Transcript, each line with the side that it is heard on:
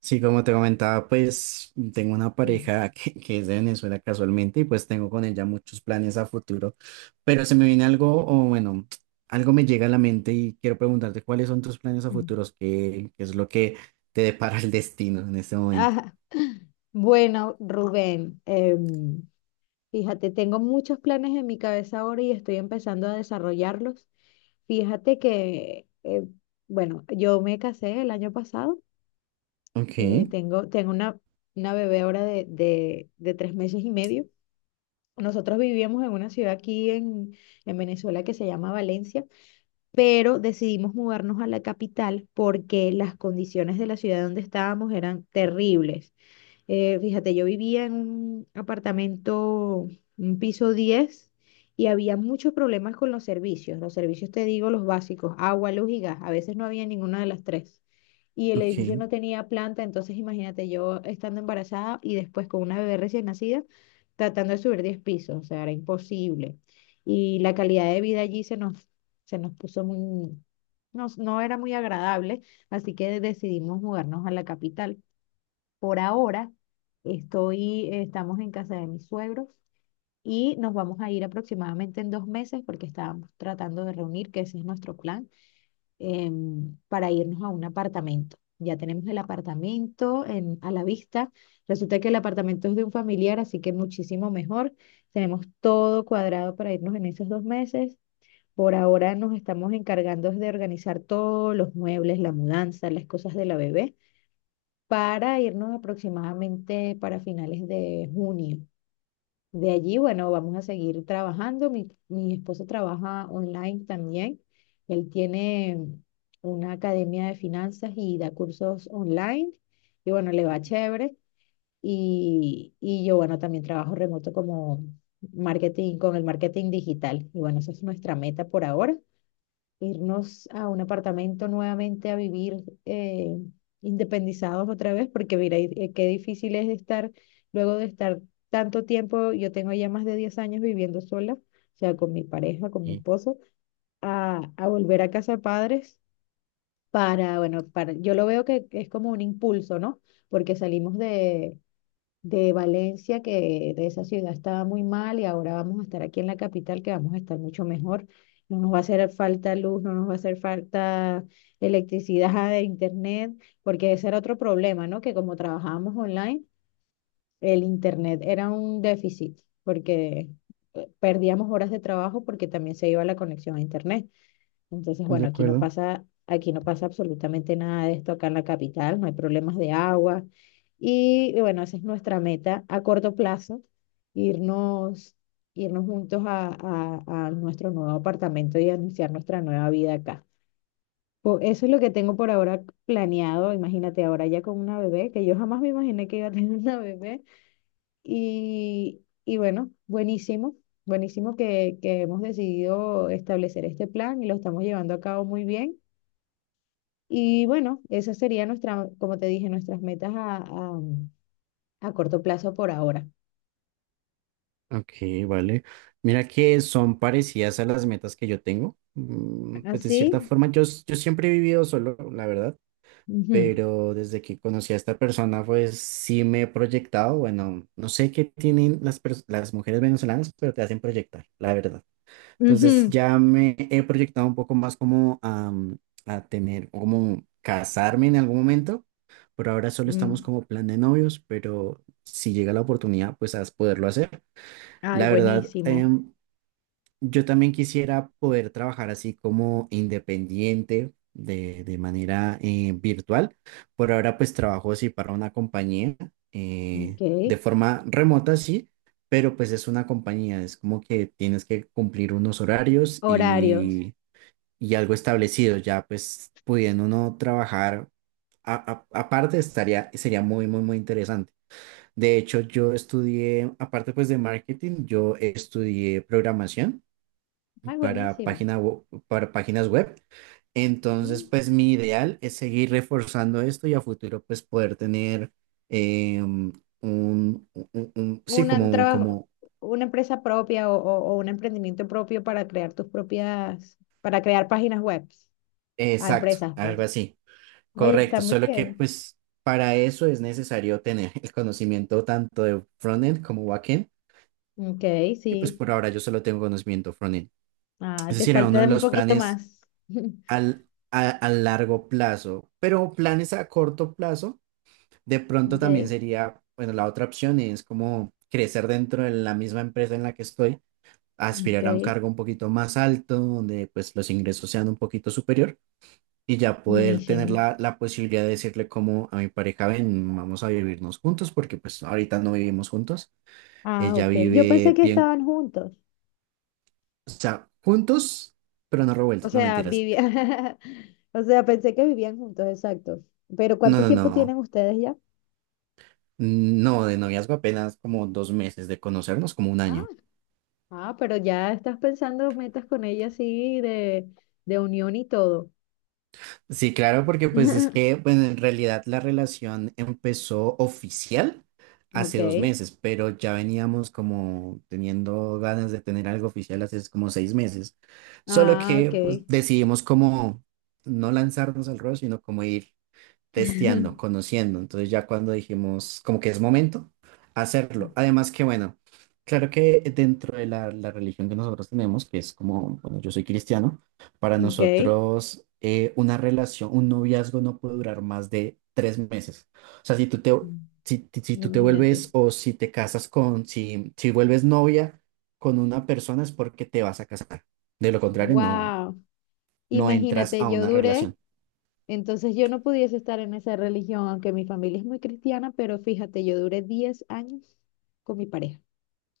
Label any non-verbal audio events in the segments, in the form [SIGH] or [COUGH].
right: Sí, como te comentaba, pues tengo una
left: Mm,
right: pareja que es de Venezuela casualmente y pues tengo con ella muchos planes a futuro, pero se me viene algo, o bueno, algo me llega a la mente y quiero preguntarte cuáles son tus planes a
left: mm.
right: futuros, qué es lo que te depara el destino en este momento.
left: Ajá. Bueno, Rubén, fíjate, tengo muchos planes en mi cabeza ahora y estoy empezando a desarrollarlos. Fíjate que, bueno, yo me casé el año pasado.
right: Ok,
left: Tengo una bebé ahora de 3 meses y medio. Nosotros vivíamos en una ciudad aquí en Venezuela que se llama Valencia, pero decidimos mudarnos a la capital porque las condiciones de la ciudad donde estábamos eran terribles. Fíjate, yo vivía en un apartamento, un piso 10, y había muchos problemas con los servicios. Los servicios, te digo, los básicos: agua, luz y gas. A veces no había ninguna de las tres. Y el
right: ok,
left: edificio no tenía planta, entonces imagínate, yo estando embarazada y después con una bebé recién nacida, tratando de subir 10 pisos, o sea, era imposible. Y la calidad de vida allí se nos puso muy, no era muy agradable, así que decidimos mudarnos a la capital. Por ahora estamos en casa de mis suegros y nos vamos a ir aproximadamente en 2 meses, porque estábamos tratando de reunir, que ese es nuestro plan, para irnos a un apartamento. Ya tenemos el apartamento a la vista. Resulta que el apartamento es de un familiar, así que muchísimo mejor. Tenemos todo cuadrado para irnos en esos 2 meses. Por ahora nos estamos encargando de organizar todos los muebles, la mudanza, las cosas de la bebé, para irnos aproximadamente para finales de junio. De allí, bueno, vamos a seguir trabajando. Mi esposo trabaja online también. Él tiene una academia de finanzas y da cursos online. Y bueno, le va chévere. Y yo, bueno, también trabajo remoto como marketing, con el marketing digital. Y bueno, esa es nuestra meta por ahora: irnos a un apartamento nuevamente a vivir, independizados otra vez. Porque mira, qué difícil es estar, luego de estar tanto tiempo, yo tengo ya más de 10 años viviendo sola, o sea, con mi pareja, con mi
right: sí,
left: esposo, a volver a casa de padres para, bueno, para, yo lo veo que es como un impulso, ¿no? Porque salimos de Valencia, que de esa ciudad estaba muy mal, y ahora vamos a estar aquí en la capital, que vamos a estar mucho mejor. No nos va a hacer falta luz, no nos va a hacer falta electricidad de internet, porque ese era otro problema, ¿no? Que como trabajábamos online, el internet era un déficit, porque perdíamos horas de trabajo porque también se iba la conexión a internet. Entonces,
right: de
left: bueno,
right: acuerdo.
left: aquí no pasa absolutamente nada de esto acá en la capital, no hay problemas de agua. Y bueno, esa es nuestra meta a corto plazo: irnos, irnos juntos a nuestro nuevo apartamento, y anunciar nuestra nueva vida acá. Eso es lo que tengo por ahora planeado. Imagínate, ahora ya con una bebé, que yo jamás me imaginé que iba a tener [LAUGHS] una bebé. Y bueno, buenísimo. Buenísimo que hemos decidido establecer este plan y lo estamos llevando a cabo muy bien. Y bueno, esas serían nuestra, como te dije, nuestras metas a corto plazo por ahora.
right: Ok, vale. Mira que son parecidas a las metas que yo tengo. Pues de cierta
left: Así.
right: forma, yo siempre he vivido solo, la verdad.
left: Ujú,
right: Pero desde que conocí a esta persona, pues sí me he proyectado. Bueno, no sé qué tienen las mujeres venezolanas, pero te hacen proyectar, la verdad. Entonces
left: ujú,
right: ya me he proyectado un poco más como a tener, como casarme en algún momento. Por ahora solo estamos
left: mm.
right: como plan de novios, pero si llega la oportunidad, pues a poderlo hacer.
left: Ay,
right: La verdad,
left: buenísimo.
right: yo también quisiera poder trabajar así como independiente de manera virtual. Por ahora pues trabajo así para una compañía
left: Ok.
right: de forma remota, sí, pero pues es una compañía, es como que tienes que cumplir unos horarios
left: Horarios.
right: y algo establecido, ya pues pudiendo uno trabajar aparte estaría, sería muy, muy, muy interesante. De hecho, yo estudié, aparte pues de marketing, yo estudié programación
left: Ay, buenísimo.
right: para páginas web. Entonces,
left: Mm.
right: pues mi ideal es seguir reforzando esto y a futuro, pues poder tener sí,
left: Una, un trabajo, una empresa propia, o un emprendimiento propio, para crear tus propias, para crear páginas web a
right: exacto,
left: empresas,
right: algo
left: pues.
right: así,
left: Oye, está
right: correcto.
left: muy
right: Solo que,
left: bien.
right: pues, para eso es necesario tener el conocimiento tanto de frontend como backend,
left: Ok,
right: que pues
left: sí.
right: por ahora yo solo tengo conocimiento frontend.
left: Ah,
right: Es
left: te
right: decir, era uno
left: falta
right: de
left: un
right: los
left: poquito
right: planes
left: más. [LAUGHS]
right: a largo plazo, pero planes a corto plazo. De pronto también
left: Ok,
right: sería, bueno, la otra opción es como crecer dentro de la misma empresa en la que estoy,
left: ok.
right: aspirar a un cargo un poquito más alto, donde pues los ingresos sean un poquito superior y ya poder tener
left: Buenísimo.
right: la posibilidad de decirle como a mi pareja, ven, vamos a vivirnos juntos, porque pues ahorita no vivimos juntos,
left: Ah,
right: ella
left: ok. Yo pensé
right: vive
left: que
right: bien,
left: estaban juntos.
right: o sea, juntos, pero no
left: O
right: revueltos, no
left: sea,
right: mentiras.
left: vivían. [LAUGHS] O sea, pensé que vivían juntos, exacto. Pero,
right: No,
left: ¿cuánto
right: no,
left: tiempo tienen
right: no,
left: ustedes ya?
right: no, de noviazgo apenas como 2 meses de conocernos, como un
left: Ah,
right: año.
left: ah, pero ya estás pensando metas con ella así de unión y todo.
right: Sí, claro, porque pues es que,
left: [LAUGHS]
right: bueno, en realidad la relación empezó oficial
left: Ok.
right: hace 2 meses, pero ya veníamos como teniendo ganas de tener algo oficial hace como 6 meses. Solo
left: Ah,
right: que
left: ok.
right: pues, decidimos como no lanzarnos al ruedo, sino como ir testeando,
left: [LAUGHS]
right: conociendo. Entonces ya cuando dijimos como que es momento hacerlo. Además que bueno, claro que dentro de la religión que nosotros tenemos, que es como, bueno, yo soy cristiano, para
left: Ok.
right: nosotros una relación, un noviazgo no puede durar más de 3 meses. O sea, si tú te
left: Imagínate.
right: vuelves o si te casas con, si vuelves novia con una persona es porque te vas a casar. De lo contrario, no,
left: Wow.
right: no entras a
left: Imagínate, yo
right: una
left: duré.
right: relación.
left: Entonces yo no pudiese estar en esa religión, aunque mi familia es muy cristiana, pero fíjate, yo duré 10 años con mi pareja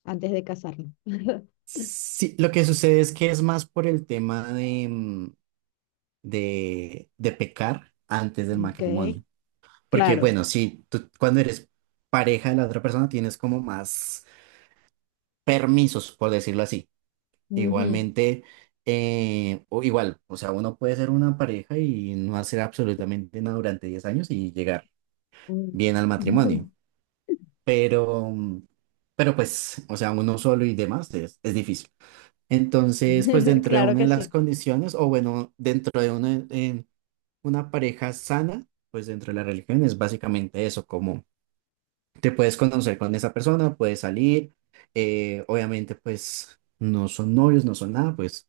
left: antes de casarnos. [LAUGHS]
right: Sí, lo que sucede es que es más por el tema de pecar antes del
left: Ok,
right: matrimonio. Porque
left: claro.
right: bueno, si tú cuando eres pareja de la otra persona tienes como más permisos, por decirlo así.
left: Ujú.
right: Igualmente, o igual, o sea, uno puede ser una pareja y no hacer absolutamente nada durante 10 años y llegar bien al matrimonio. Pero, mm, pero pues, o sea, uno solo y demás es difícil. Entonces, pues
left: Mm. [LAUGHS]
right: dentro de
left: Claro
right: una de
left: que
right: las
left: sí.
right: condiciones, o bueno, dentro de una, en una pareja sana, pues dentro de la religión es básicamente eso, como te puedes conocer con esa persona, puedes salir, obviamente pues no son novios, no son nada, pues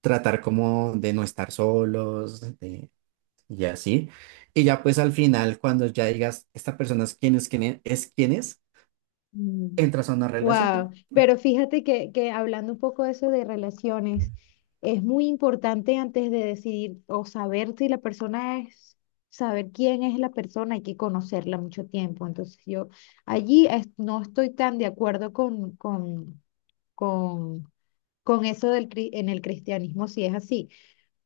right: tratar como de no estar solos, y así. Y ya pues al final, cuando ya digas, esta persona es quien es,
left: Mm.
right: entras a una
left: Wow,
right: relación.
left: pero fíjate que hablando un poco de eso de relaciones, es muy importante antes de decidir o saber si la persona es, saber quién es la persona, hay que conocerla mucho tiempo. Entonces yo allí no estoy tan de acuerdo con, con eso en el cristianismo, si es así.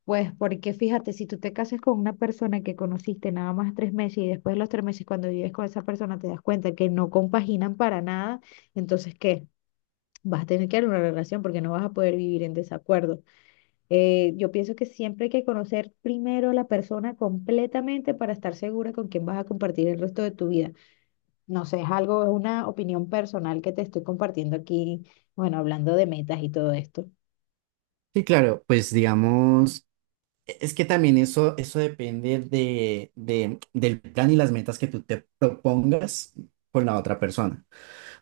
left: Pues porque fíjate, si tú te casas con una persona que conociste nada más 3 meses, y después de los 3 meses cuando vives con esa persona te das cuenta que no compaginan para nada, entonces ¿qué? Vas a tener que dar una relación porque no vas a poder vivir en desacuerdo. Yo pienso que siempre hay que conocer primero a la persona completamente, para estar segura con quién vas a compartir el resto de tu vida. No sé, es algo, es una opinión personal que te estoy compartiendo aquí, bueno, hablando de metas y todo esto.
right: Sí, claro, pues digamos. Es que también eso depende del plan y las metas que tú te propongas con la otra persona,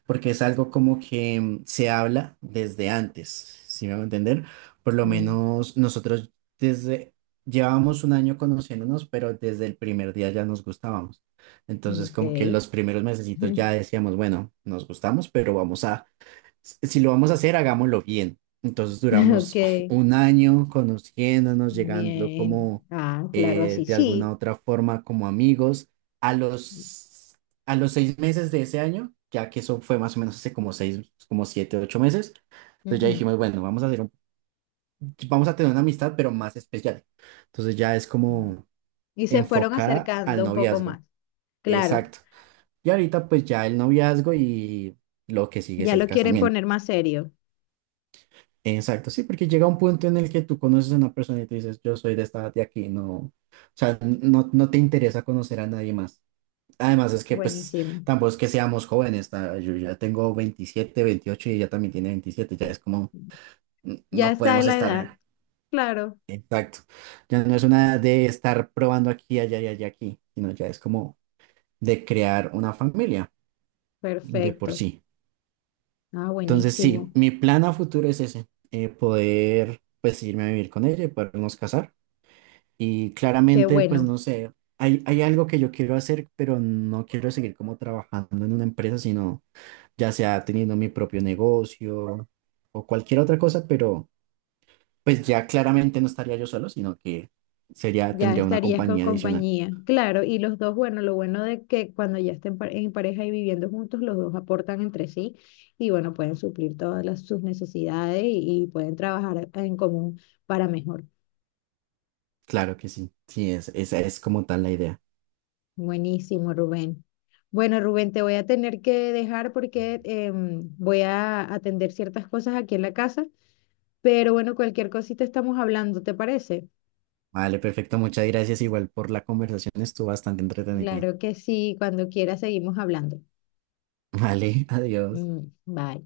right: porque es algo como que se habla desde antes, ¿si me voy a entender? Por lo
left: Mm,
right: menos nosotros desde, llevábamos un año conociéndonos, pero desde el primer día ya nos gustábamos. Entonces,
left: ok,
right: como que los primeros mesecitos ya
left: [LAUGHS]
right: decíamos, bueno, nos gustamos, pero vamos a si si lo vamos a hacer, hagámoslo bien. Entonces
left: ok,
right: duramos [LAUGHS] un año conociéndonos, llegando
left: bien.
right: como
left: Ah, claro, así,
right: de alguna
left: sí.
right: otra forma como amigos. A los, a los 6 meses de ese año, ya que eso fue más o menos hace como 6, como 7, 8 meses, entonces ya
left: Ujú.
right: dijimos, bueno, vamos a hacer vamos a tener una amistad, pero más especial. Entonces ya es como
left: Y se fueron
right: enfocada al
left: acercando un poco más.
right: noviazgo.
left: Claro,
right: Exacto. Y ahorita pues ya el noviazgo y lo que sigue es
left: ya
right: el
left: lo quieren
right: casamiento.
left: poner más serio.
right: Exacto, sí, porque llega un punto en el que tú conoces a una persona y tú dices, yo soy de esta edad de aquí, no, o sea, no, no te interesa conocer a nadie más. Además es que pues
left: Buenísimo.
right: tampoco es que seamos jóvenes, yo ya tengo 27, 28 y ella también tiene 27, ya es como,
left: Ya
right: no
left: está en
right: podemos
left: la edad.
right: estar,
left: Claro,
right: exacto, ya no es una de estar probando aquí, allá y allá aquí, sino ya es como de crear una familia de por
left: perfecto.
right: sí.
left: Ah,
right: Entonces sí,
left: buenísimo.
right: mi plan a futuro es ese, poder pues irme a vivir con ella y podernos casar. Y
left: Qué
right: claramente, pues
left: bueno.
right: no sé, hay algo que yo quiero hacer, pero no quiero seguir como trabajando en una empresa, sino ya sea teniendo mi propio negocio o cualquier otra cosa, pero pues ya claramente no estaría yo solo, sino que sería,
left: Ya
right: tendría una
left: estarías con
right: compañía adicional.
left: compañía. Claro, y los dos, bueno, lo bueno de que cuando ya estén en pareja y viviendo juntos, los dos aportan entre sí, y bueno, pueden suplir todas sus necesidades, y pueden trabajar en común para mejor.
right: Claro que sí, sí, esa es como tal la idea.
left: Buenísimo, Rubén. Bueno, Rubén, te voy a tener que dejar porque voy a atender ciertas cosas aquí en la casa, pero bueno, cualquier cosita estamos hablando, ¿te parece?
right: Vale, perfecto, muchas gracias igual por la conversación, estuvo bastante entretenida.
left: Claro que sí, cuando quiera seguimos hablando.
right: Vale, [LAUGHS] adiós.
left: Mm, bye.